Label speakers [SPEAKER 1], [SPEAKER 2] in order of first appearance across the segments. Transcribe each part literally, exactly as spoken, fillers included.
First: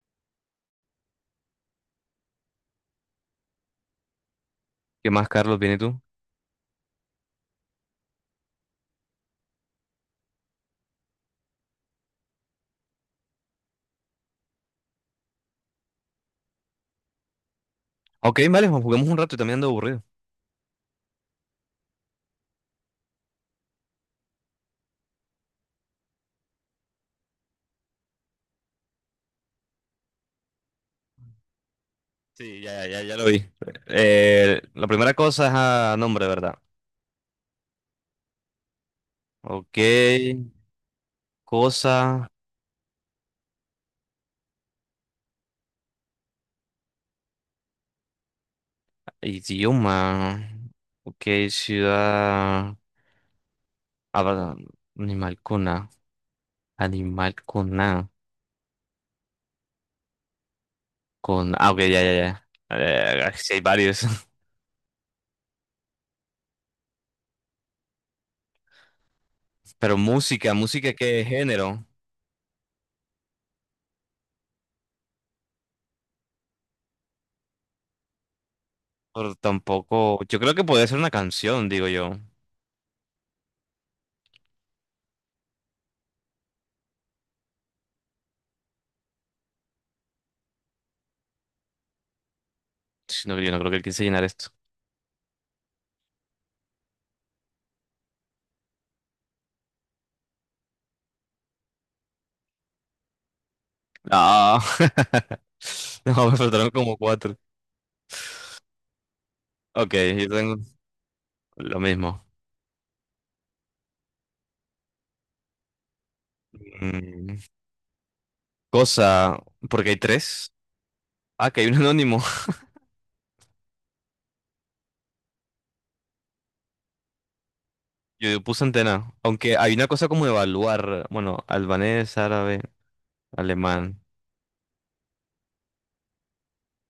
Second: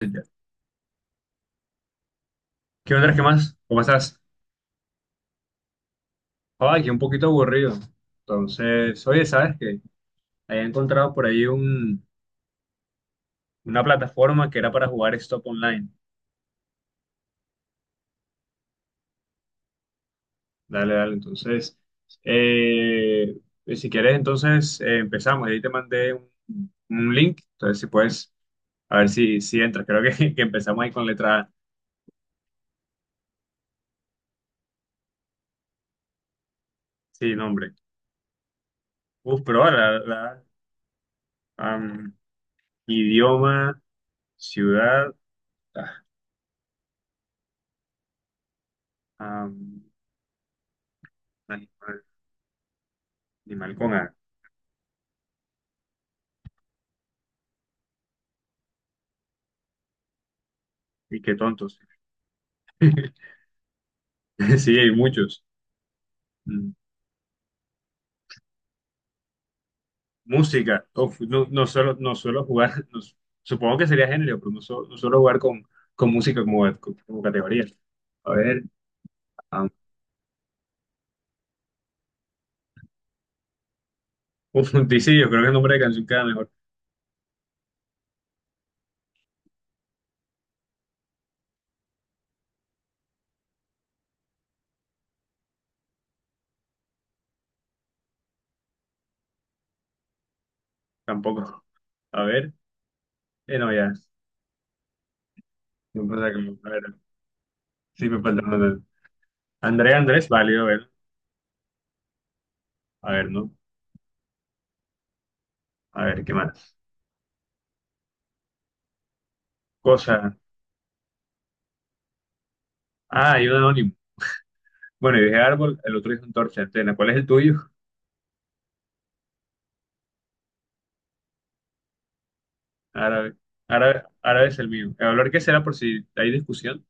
[SPEAKER 1] Ya. ¿Qué onda? ¿Qué más? ¿Cómo estás?
[SPEAKER 2] ¿Qué más, Carlos? ¿Viene tú?
[SPEAKER 1] Ay, que un poquito aburrido. Entonces, oye, ¿sabes qué? Había encontrado por ahí un, una plataforma que era para jugar Stop Online.
[SPEAKER 2] Ok, vale, jugamos un rato y también ando aburrido.
[SPEAKER 1] Dale, dale. Entonces, eh, si quieres, entonces eh, empezamos. Ahí te mandé un, un link. Entonces, si puedes, a ver si, si entras. Creo que, que empezamos ahí con letra A.
[SPEAKER 2] Sí, ya, ya, ya lo vi. Eh, la primera cosa es a nombre, ¿verdad?
[SPEAKER 1] Sí, nombre. Uf, pero
[SPEAKER 2] Ok,
[SPEAKER 1] ahora, la, la- am,
[SPEAKER 2] cosa,
[SPEAKER 1] idioma, ciudad, ah, am,
[SPEAKER 2] idioma. Ok,
[SPEAKER 1] animal,
[SPEAKER 2] ciudad.
[SPEAKER 1] animal con A.
[SPEAKER 2] Ah, perdón, animal con A. Animal con A.
[SPEAKER 1] Y qué
[SPEAKER 2] Con ah,
[SPEAKER 1] tontos.
[SPEAKER 2] ok, ya, ya, ya. Eh, sí, hay varios.
[SPEAKER 1] Sí, hay muchos. Mm.
[SPEAKER 2] Pero música,
[SPEAKER 1] Música.
[SPEAKER 2] música,
[SPEAKER 1] Uf,
[SPEAKER 2] ¿qué
[SPEAKER 1] no, no
[SPEAKER 2] género?
[SPEAKER 1] suelo, no suelo jugar, no su- supongo que sería género, pero no, su- no suelo jugar con, con música como, como categoría. A ver,
[SPEAKER 2] Pero
[SPEAKER 1] ah,
[SPEAKER 2] tampoco. Yo creo que podría ser una canción, digo yo.
[SPEAKER 1] uf, dice yo creo que el nombre de canción queda mejor.
[SPEAKER 2] Sí, no, yo no creo que él quise llenar esto.
[SPEAKER 1] Tampoco. A ver, eh, no, ya.
[SPEAKER 2] No.
[SPEAKER 1] No
[SPEAKER 2] No,
[SPEAKER 1] pasa
[SPEAKER 2] me
[SPEAKER 1] que me- a
[SPEAKER 2] faltaron
[SPEAKER 1] ver,
[SPEAKER 2] como cuatro.
[SPEAKER 1] sí me falta una. Andrés,
[SPEAKER 2] Ok,
[SPEAKER 1] Andrés,
[SPEAKER 2] yo tengo
[SPEAKER 1] válido, a ver.
[SPEAKER 2] lo mismo.
[SPEAKER 1] A ver, ¿no? A ver, ¿qué más?
[SPEAKER 2] Mm, cosa, porque hay
[SPEAKER 1] Cosa.
[SPEAKER 2] tres. Ah, que hay un anónimo.
[SPEAKER 1] Ah, hay un anónimo. Bueno, yo dije árbol, el otro dijo antorcha, antena. ¿Cuál es el tuyo?
[SPEAKER 2] Yo puse antena. Aunque hay una cosa como evaluar. Bueno, albanés, árabe,
[SPEAKER 1] Árabe. Árabe,
[SPEAKER 2] alemán.
[SPEAKER 1] árabe es el mío. El valor que será por si hay discusión.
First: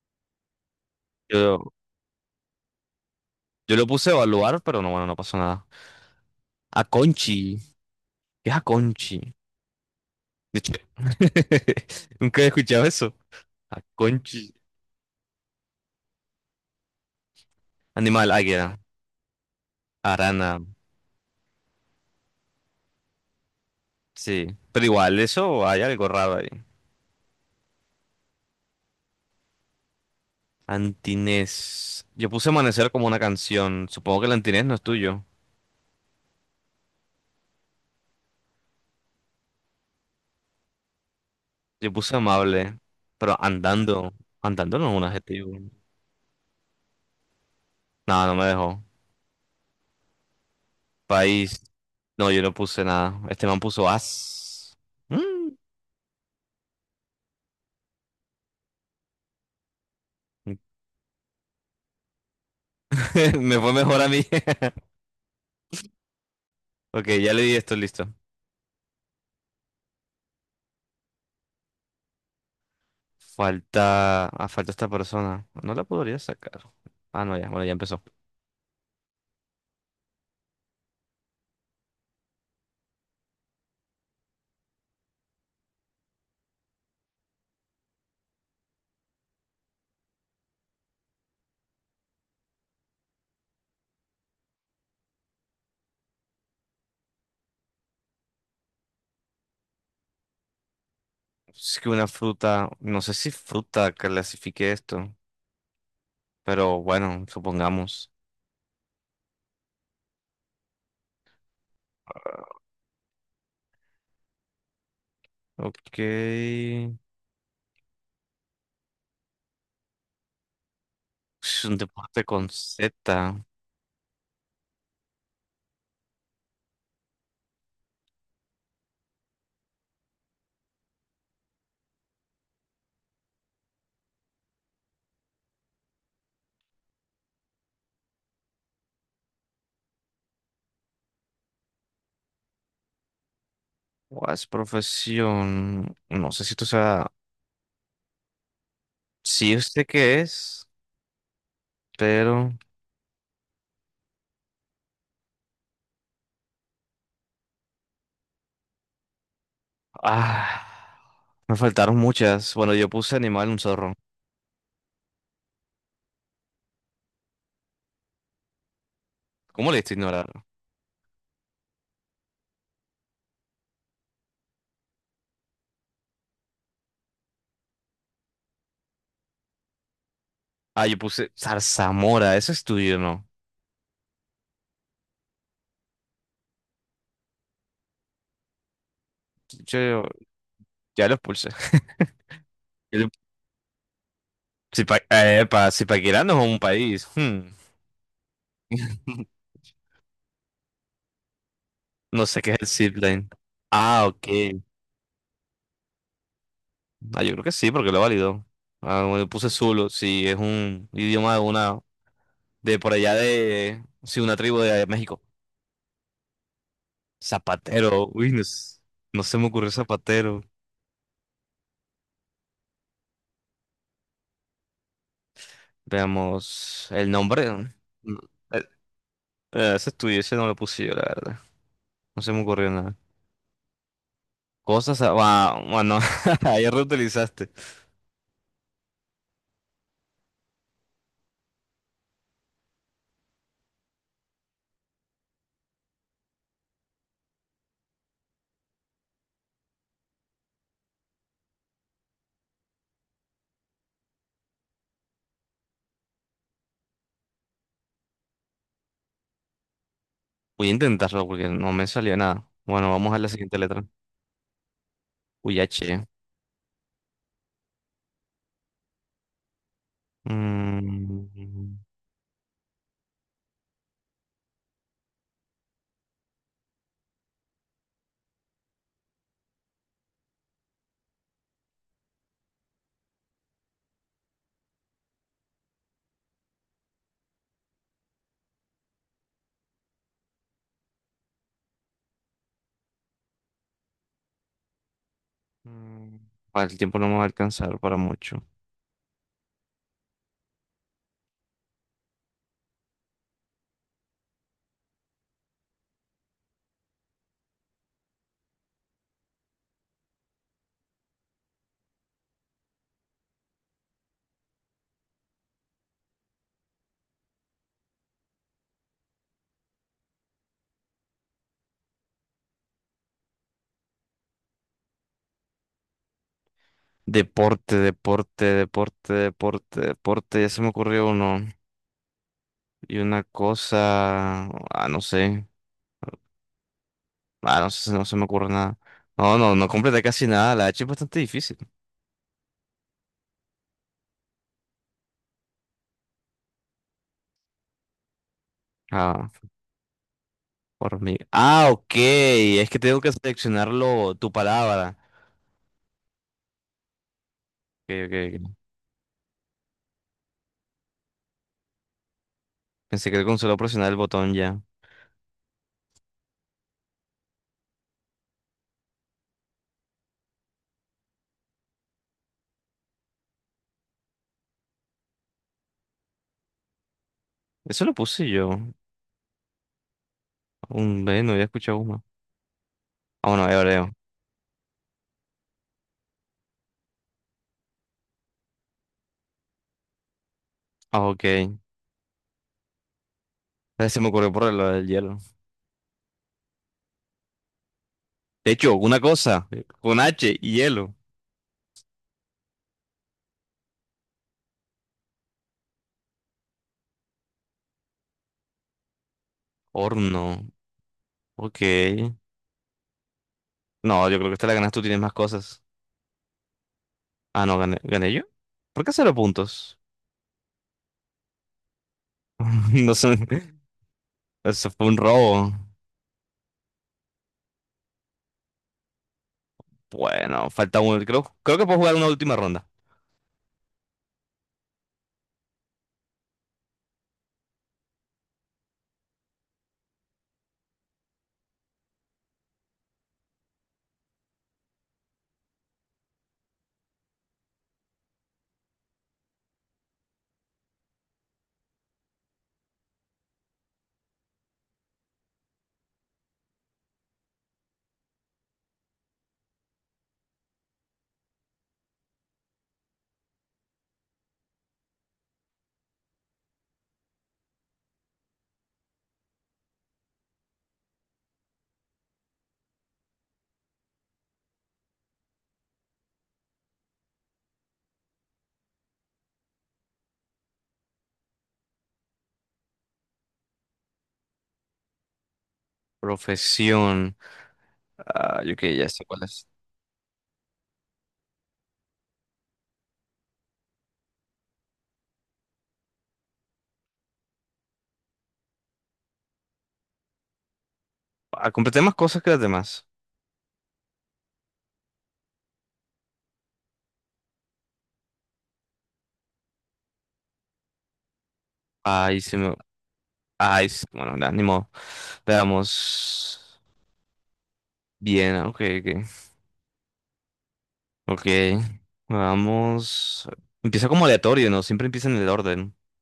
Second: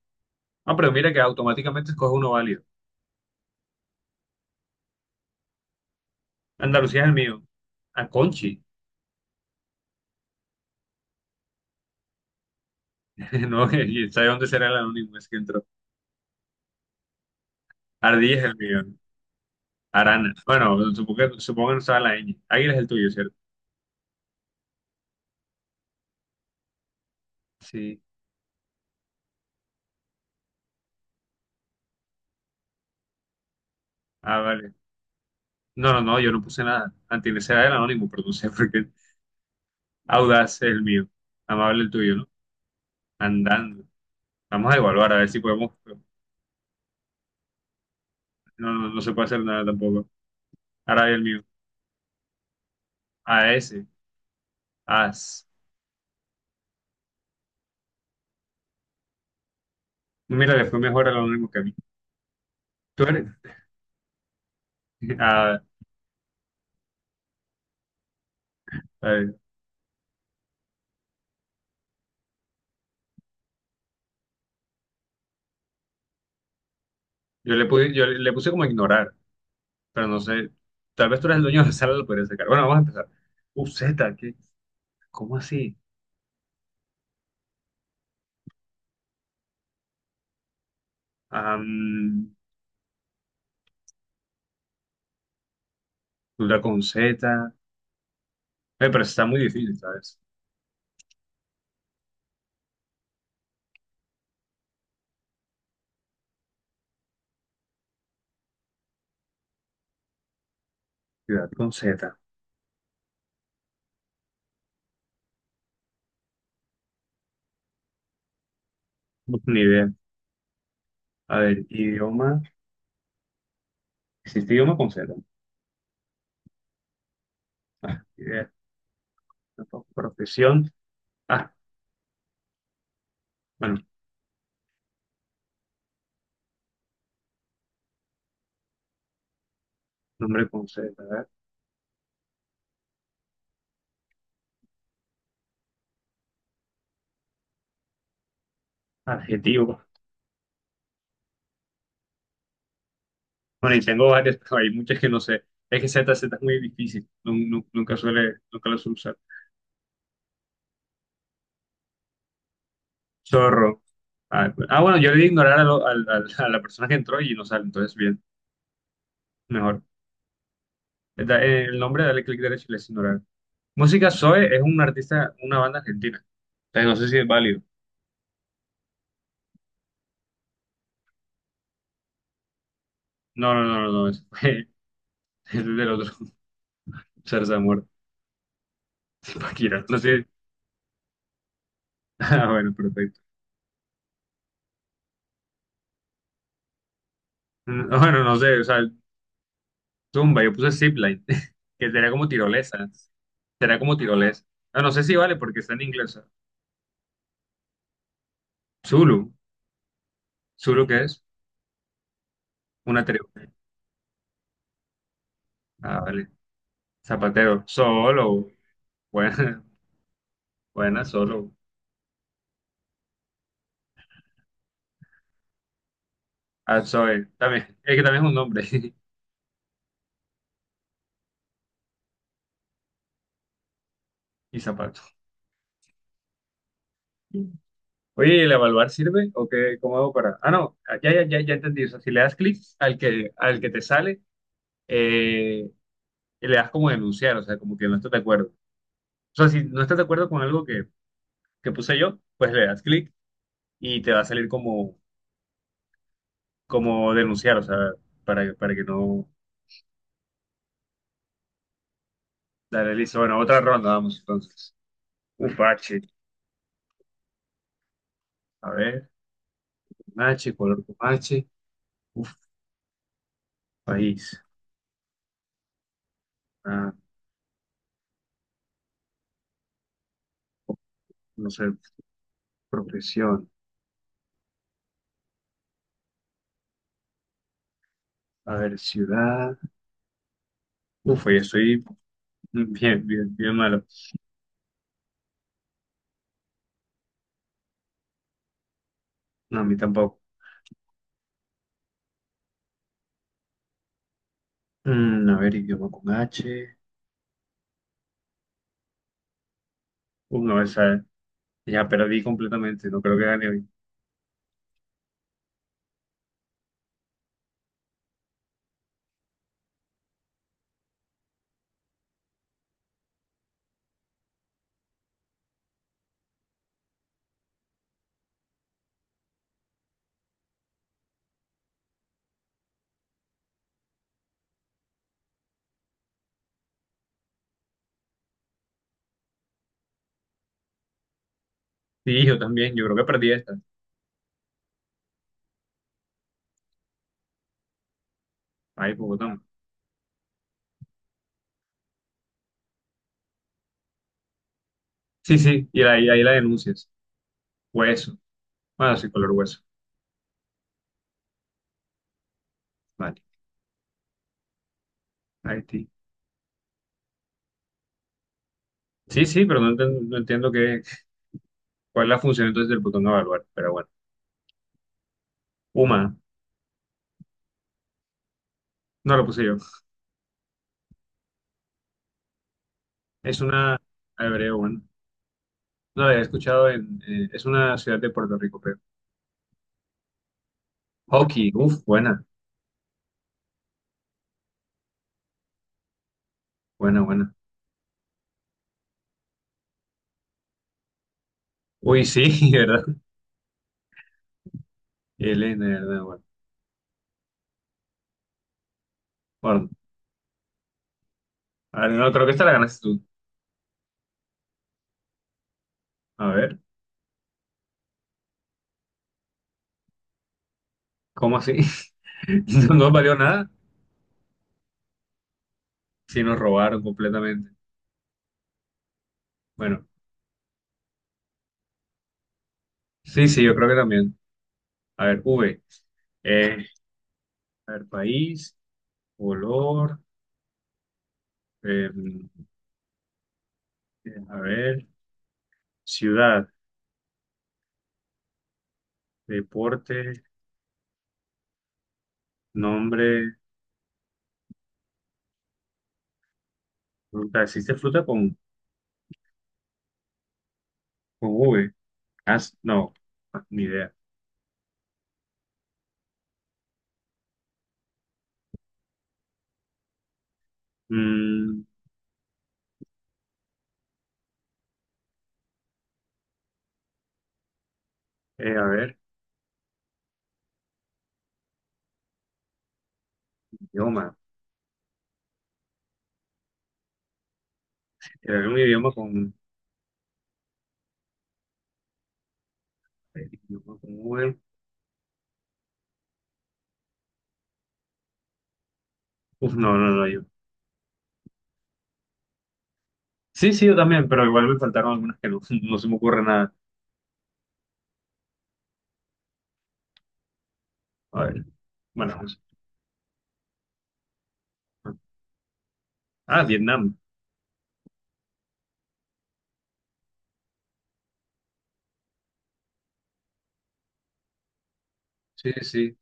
[SPEAKER 1] Ah, pero mira que
[SPEAKER 2] Yo,
[SPEAKER 1] automáticamente escoge uno válido.
[SPEAKER 2] yo lo puse evaluar, pero no, bueno, no pasó nada.
[SPEAKER 1] Andalucía es el mío.
[SPEAKER 2] Aconchi.
[SPEAKER 1] A
[SPEAKER 2] ¿Qué es
[SPEAKER 1] Conchi.
[SPEAKER 2] Aconchi? De hecho, nunca he escuchado eso.
[SPEAKER 1] No, y sabe dónde
[SPEAKER 2] Aconchi.
[SPEAKER 1] será el anónimo, es que entró.
[SPEAKER 2] Animal,
[SPEAKER 1] Ardilla es el
[SPEAKER 2] águila,
[SPEAKER 1] mío. Arana.
[SPEAKER 2] arana.
[SPEAKER 1] Bueno, supongo que, supongo que no estaba la ñ. Águila es el tuyo, ¿cierto?
[SPEAKER 2] Sí. Pero igual, eso hay algo raro ahí.
[SPEAKER 1] Sí.
[SPEAKER 2] Antinés. Yo puse amanecer como una canción. Supongo que el
[SPEAKER 1] Ah,
[SPEAKER 2] antinés
[SPEAKER 1] vale.
[SPEAKER 2] no es tuyo.
[SPEAKER 1] No, no, no, yo no puse nada. Antilés era el anónimo, pero no sé por qué. Audaz es el mío. Amable el
[SPEAKER 2] Yo
[SPEAKER 1] tuyo,
[SPEAKER 2] puse
[SPEAKER 1] ¿no?
[SPEAKER 2] amable, pero
[SPEAKER 1] Andando.
[SPEAKER 2] andando.
[SPEAKER 1] Vamos a
[SPEAKER 2] Andando no es un
[SPEAKER 1] evaluar a ver si
[SPEAKER 2] adjetivo.
[SPEAKER 1] podemos.
[SPEAKER 2] No, no me
[SPEAKER 1] No,
[SPEAKER 2] dejó.
[SPEAKER 1] no, no se puede hacer nada tampoco. Ahora el mío.
[SPEAKER 2] País. No, yo no puse nada. Este
[SPEAKER 1] A
[SPEAKER 2] man
[SPEAKER 1] S,
[SPEAKER 2] puso as.
[SPEAKER 1] a ese.
[SPEAKER 2] Mm.
[SPEAKER 1] Mira, le fue mejor a lo único que a mí. Tú eres.
[SPEAKER 2] Me fue mejor a mí.
[SPEAKER 1] Ah,
[SPEAKER 2] Ok, ya le di esto, listo.
[SPEAKER 1] a ver,
[SPEAKER 2] Falta. Ah, falta esta persona. No la podría sacar. Ah, no, ya.
[SPEAKER 1] yo
[SPEAKER 2] Bueno,
[SPEAKER 1] le
[SPEAKER 2] ya
[SPEAKER 1] puse,
[SPEAKER 2] empezó.
[SPEAKER 1] yo le le puse como ignorar, pero no sé. Tal vez tú eres el dueño de la sala, lo podrías sacar. Bueno, vamos a empezar. u zeta, ¿qué? ¿Cómo así? Am, duda con Z. Eh, pero está muy difícil, ¿sabes?
[SPEAKER 2] Es que una fruta. No sé si fruta clasifique esto. Pero bueno, supongamos.
[SPEAKER 1] Ciudad con Z.
[SPEAKER 2] Ok. Es
[SPEAKER 1] Ni idea. A ver,
[SPEAKER 2] un deporte
[SPEAKER 1] idioma.
[SPEAKER 2] con Z.
[SPEAKER 1] ¿Existe idioma con Z? Ah, ni idea. Tampoco. Profesión. Ah, bueno, nombre con Z. A ver.
[SPEAKER 2] ¿Cuál es profesión? No sé si tú sabes. Sí,
[SPEAKER 1] Adjetivo.
[SPEAKER 2] usted qué es, pero.
[SPEAKER 1] Bueno, y tengo varias, pero hay muchas que no sé. Es que Z, Z es muy difícil. nun- nun- Nunca suele, nunca lo suele usar.
[SPEAKER 2] Ah, me faltaron muchas. Bueno, yo puse animal, un
[SPEAKER 1] Zorro.
[SPEAKER 2] zorro.
[SPEAKER 1] Ah, pues- ah, bueno, yo le di ignorar a, lo- al- al- a la persona que entró y no sale, entonces bien,
[SPEAKER 2] ¿Cómo le
[SPEAKER 1] mejor.
[SPEAKER 2] diste a ignorar?
[SPEAKER 1] Eh, Da- eh, el nombre, dale clic derecho y le das ignorar. Música Zoe es un artista, una banda argentina. Entonces no sé si es válido.
[SPEAKER 2] Ah, yo puse zarzamora. Eso es tuyo, ¿no?
[SPEAKER 1] No, no, no, no, no, es fue- ese es del otro. Zarzamora. Shakira. No
[SPEAKER 2] Yo
[SPEAKER 1] sé.
[SPEAKER 2] ya lo puse.
[SPEAKER 1] Ah, bueno, perfecto.
[SPEAKER 2] Zipa, eh, pa Zipaquirá no es un país. Hmm.
[SPEAKER 1] Mm, bueno, no sé, o sea, tumba, yo puse zipline, que sería
[SPEAKER 2] No
[SPEAKER 1] como
[SPEAKER 2] sé qué es el
[SPEAKER 1] tirolesa.
[SPEAKER 2] zipline.
[SPEAKER 1] Será como
[SPEAKER 2] Ah, ok.
[SPEAKER 1] tirolesa. No, no sé si vale porque está en inglés.
[SPEAKER 2] Ah, yo creo que sí, porque lo válido. Ah, bueno, yo
[SPEAKER 1] Zulu.
[SPEAKER 2] puse Zulu, si es
[SPEAKER 1] ¿Zulu
[SPEAKER 2] un
[SPEAKER 1] qué es?
[SPEAKER 2] idioma de una, de por
[SPEAKER 1] Una
[SPEAKER 2] allá
[SPEAKER 1] tribu.
[SPEAKER 2] de, sí, una tribu de México.
[SPEAKER 1] Ah, vale. Zapatero.
[SPEAKER 2] Zapatero, uy, no,
[SPEAKER 1] Solo.
[SPEAKER 2] s- no se me
[SPEAKER 1] Buena,
[SPEAKER 2] ocurrió Zapatero.
[SPEAKER 1] buena, solo. Ah,
[SPEAKER 2] Veamos, el
[SPEAKER 1] Zoe.
[SPEAKER 2] nombre, ¿no?
[SPEAKER 1] También. Es que
[SPEAKER 2] Mm,
[SPEAKER 1] también es un nombre.
[SPEAKER 2] eh, eh, Ese estudio, ese no lo puse yo, la verdad. No se me ocurrió nada.
[SPEAKER 1] Y zapato.
[SPEAKER 2] Cosas, a- ah, va- bueno, ayer reutilizaste.
[SPEAKER 1] Oye, ¿y el evaluar sirve? ¿O qué? ¿Cómo hago para...? Ah, no. ah, Ya, ya, ya, ya entendí. O sea, si le das clic al que, al que te sale, eh, y le das como denunciar. O sea, como que no estás de acuerdo. O sea, si no estás de acuerdo con algo que, que puse yo, pues le das clic y te va a salir como... como denunciar, o sea, para, para que no...
[SPEAKER 2] Voy a intentarlo porque no me salió nada. Bueno,
[SPEAKER 1] Dale,
[SPEAKER 2] vamos
[SPEAKER 1] listo.
[SPEAKER 2] a la
[SPEAKER 1] Bueno,
[SPEAKER 2] siguiente
[SPEAKER 1] otra
[SPEAKER 2] letra.
[SPEAKER 1] ronda, vamos entonces.
[SPEAKER 2] Uy,
[SPEAKER 1] Uf, H.
[SPEAKER 2] H.
[SPEAKER 1] A ver, con H, color con
[SPEAKER 2] Mm,
[SPEAKER 1] H.
[SPEAKER 2] mm,
[SPEAKER 1] Uf, país. Ah, no sé, profesión. A ver, ciudad. Uf, yo estoy bien, bien, bien malo.
[SPEAKER 2] mm. Ah, el tiempo no me va a alcanzar para mucho.
[SPEAKER 1] No, a mí tampoco. Mm, a ver, idioma con H. Uf, no, esa ya perdí completamente. No creo que gane hoy.
[SPEAKER 2] Deporte, deporte, deporte, deporte, deporte. Ya se me ocurrió uno. Y una cosa. Ah, no sé. Ah, no sé, no se me ocurre nada. No, no, no completé casi nada. La H es bastante difícil.
[SPEAKER 1] Sí, yo también. Yo creo que perdí esta. Ahí,
[SPEAKER 2] Ah,
[SPEAKER 1] Bogotá.
[SPEAKER 2] por mí. Ah, ok. Es que tengo que seleccionarlo, tu palabra.
[SPEAKER 1] Sí, sí, y ahí, ahí la denuncias. Hueso.
[SPEAKER 2] Que
[SPEAKER 1] Ah, sí, color hueso.
[SPEAKER 2] Pensé
[SPEAKER 1] Vale.
[SPEAKER 2] que con solo presionar el botón ya.
[SPEAKER 1] Haití. Sí, sí, pero no entiendo, no entiendo qué, cuál es la función entonces del botón evaluar, pero bueno. Uma,
[SPEAKER 2] Eso lo puse yo.
[SPEAKER 1] no lo puse yo.
[SPEAKER 2] Un B, no había escuchado uno. Ah,
[SPEAKER 1] Es
[SPEAKER 2] bueno,
[SPEAKER 1] una
[SPEAKER 2] hebreo.
[SPEAKER 1] hebreo, bueno. No la había escuchado en, eh, es una ciudad de Puerto Rico, creo.
[SPEAKER 2] Ah, ok. Eh,
[SPEAKER 1] Hockey, uff, buena,
[SPEAKER 2] Se me ocurrió por lo del hielo.
[SPEAKER 1] buena, buena.
[SPEAKER 2] De hecho, una cosa. Con H y hielo.
[SPEAKER 1] Uy, sí, ¿verdad? Elena, ¿verdad? Bueno, bueno.
[SPEAKER 2] Horno. Ok.
[SPEAKER 1] A ver, no, creo que esta la ganaste tú.
[SPEAKER 2] No, yo creo que esta la ganas tú, tienes más cosas.
[SPEAKER 1] A ver,
[SPEAKER 2] Ah, no, gané, ¿gané yo? ¿Por qué cero puntos?
[SPEAKER 1] ¿cómo así? No, no
[SPEAKER 2] No
[SPEAKER 1] valió
[SPEAKER 2] sé,
[SPEAKER 1] nada,
[SPEAKER 2] eso fue un robo.
[SPEAKER 1] sí nos robaron completamente. Bueno,
[SPEAKER 2] Bueno, falta uno. Creo, creo que puedo jugar una última ronda.
[SPEAKER 1] sí, sí, yo creo que también. A ver, V. Eh, a ver, país, color, eh, bien, a ver, ciudad, deporte, nombre, fruta. ¿Existe fruta con, con V? Ah, s- no, ah, ni idea. Mm, eh, a ver, idioma.
[SPEAKER 2] Profesión. Ah,
[SPEAKER 1] ¿Era
[SPEAKER 2] yo
[SPEAKER 1] un
[SPEAKER 2] que ya
[SPEAKER 1] idioma
[SPEAKER 2] sé cuál
[SPEAKER 1] con,
[SPEAKER 2] es.
[SPEAKER 1] eh, idioma con V? Uf, no, no, no, yo.
[SPEAKER 2] Ah, completé más cosas que las demás.
[SPEAKER 1] Sí, sí, yo también, pero igual me faltaron algunas que no, no se me ocurre nada. A ver, bueno,
[SPEAKER 2] Ay, se
[SPEAKER 1] vamos.
[SPEAKER 2] me... Ay, se- bueno, nada, ni modo.
[SPEAKER 1] Ah,
[SPEAKER 2] Veamos.
[SPEAKER 1] Vietnam.
[SPEAKER 2] Bien, ah, ok, ok. Ok. Vamos. Empieza como aleatorio, ¿no? Siempre empieza en el
[SPEAKER 1] Sí,
[SPEAKER 2] orden.
[SPEAKER 1] sí,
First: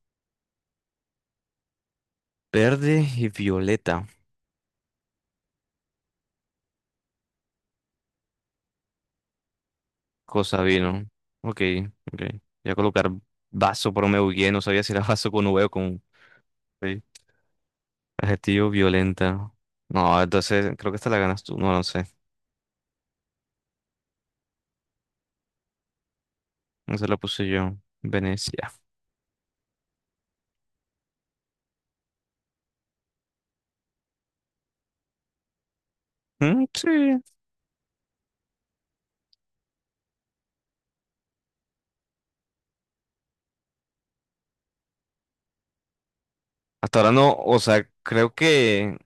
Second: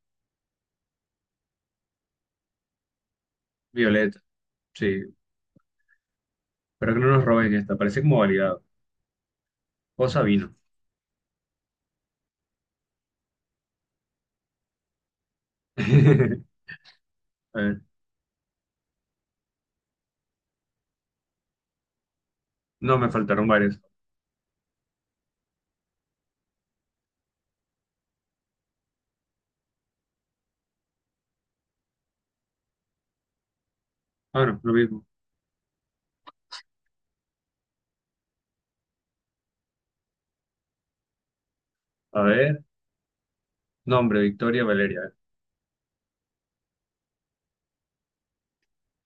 [SPEAKER 2] Verde y violeta.
[SPEAKER 1] Violeta. Sí, pero que no nos roben esta, parece como validado. Cosa vino.
[SPEAKER 2] Cosa vino. Ok, ok. Voy a colocar vaso, pero me bugueé. No sabía si era vaso con V o con V.
[SPEAKER 1] A ver,
[SPEAKER 2] Adjetivo violenta. No, entonces creo que esta la ganas tú. No, no sé.
[SPEAKER 1] no, me faltaron varias.
[SPEAKER 2] No se la puse yo. Venecia.
[SPEAKER 1] Bueno, lo mismo.
[SPEAKER 2] Mm, sí.
[SPEAKER 1] A ver. Nombre, Victoria Valeria.
[SPEAKER 2] Hasta ahora no. O sea, creo que.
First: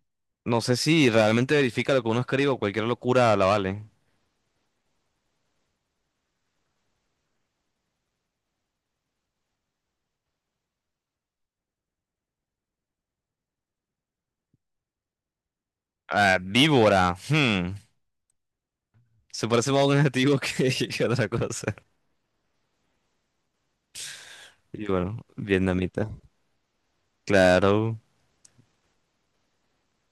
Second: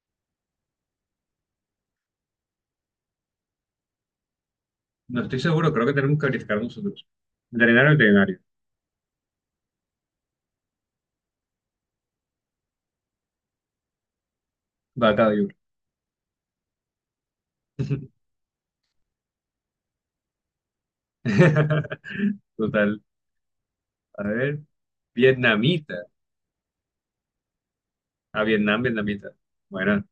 [SPEAKER 2] No sé si realmente verifica lo que uno escribe o cualquier locura la vale.
[SPEAKER 1] No estoy seguro, creo que tenemos que verificar nosotros. Veterinario, veterinario. Vaca de oro.
[SPEAKER 2] Ah, víbora, hmm. Se parece más a un adjetivo que, que otra cosa.
[SPEAKER 1] Total. A ver.
[SPEAKER 2] Y bueno,
[SPEAKER 1] Vietnamita.
[SPEAKER 2] vietnamita. Claro.
[SPEAKER 1] A Vietnam, vietnamita. Bueno.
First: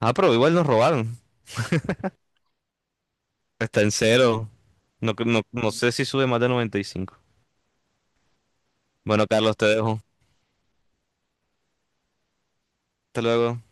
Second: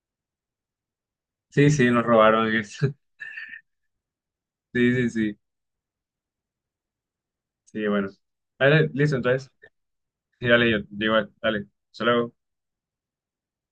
[SPEAKER 2] Ah, pero igual nos robaron.
[SPEAKER 1] Sí, sí, nos robaron eso.
[SPEAKER 2] Está en cero.
[SPEAKER 1] Sí, sí,
[SPEAKER 2] No,
[SPEAKER 1] sí.
[SPEAKER 2] no, no sé si sube más de noventa y cinco.
[SPEAKER 1] Sí, bueno. Dale, listo,
[SPEAKER 2] Bueno,
[SPEAKER 1] entonces.
[SPEAKER 2] Carlos, te dejo.
[SPEAKER 1] Sí, dale, yo. Igual, dale. Solo
[SPEAKER 2] Hasta luego.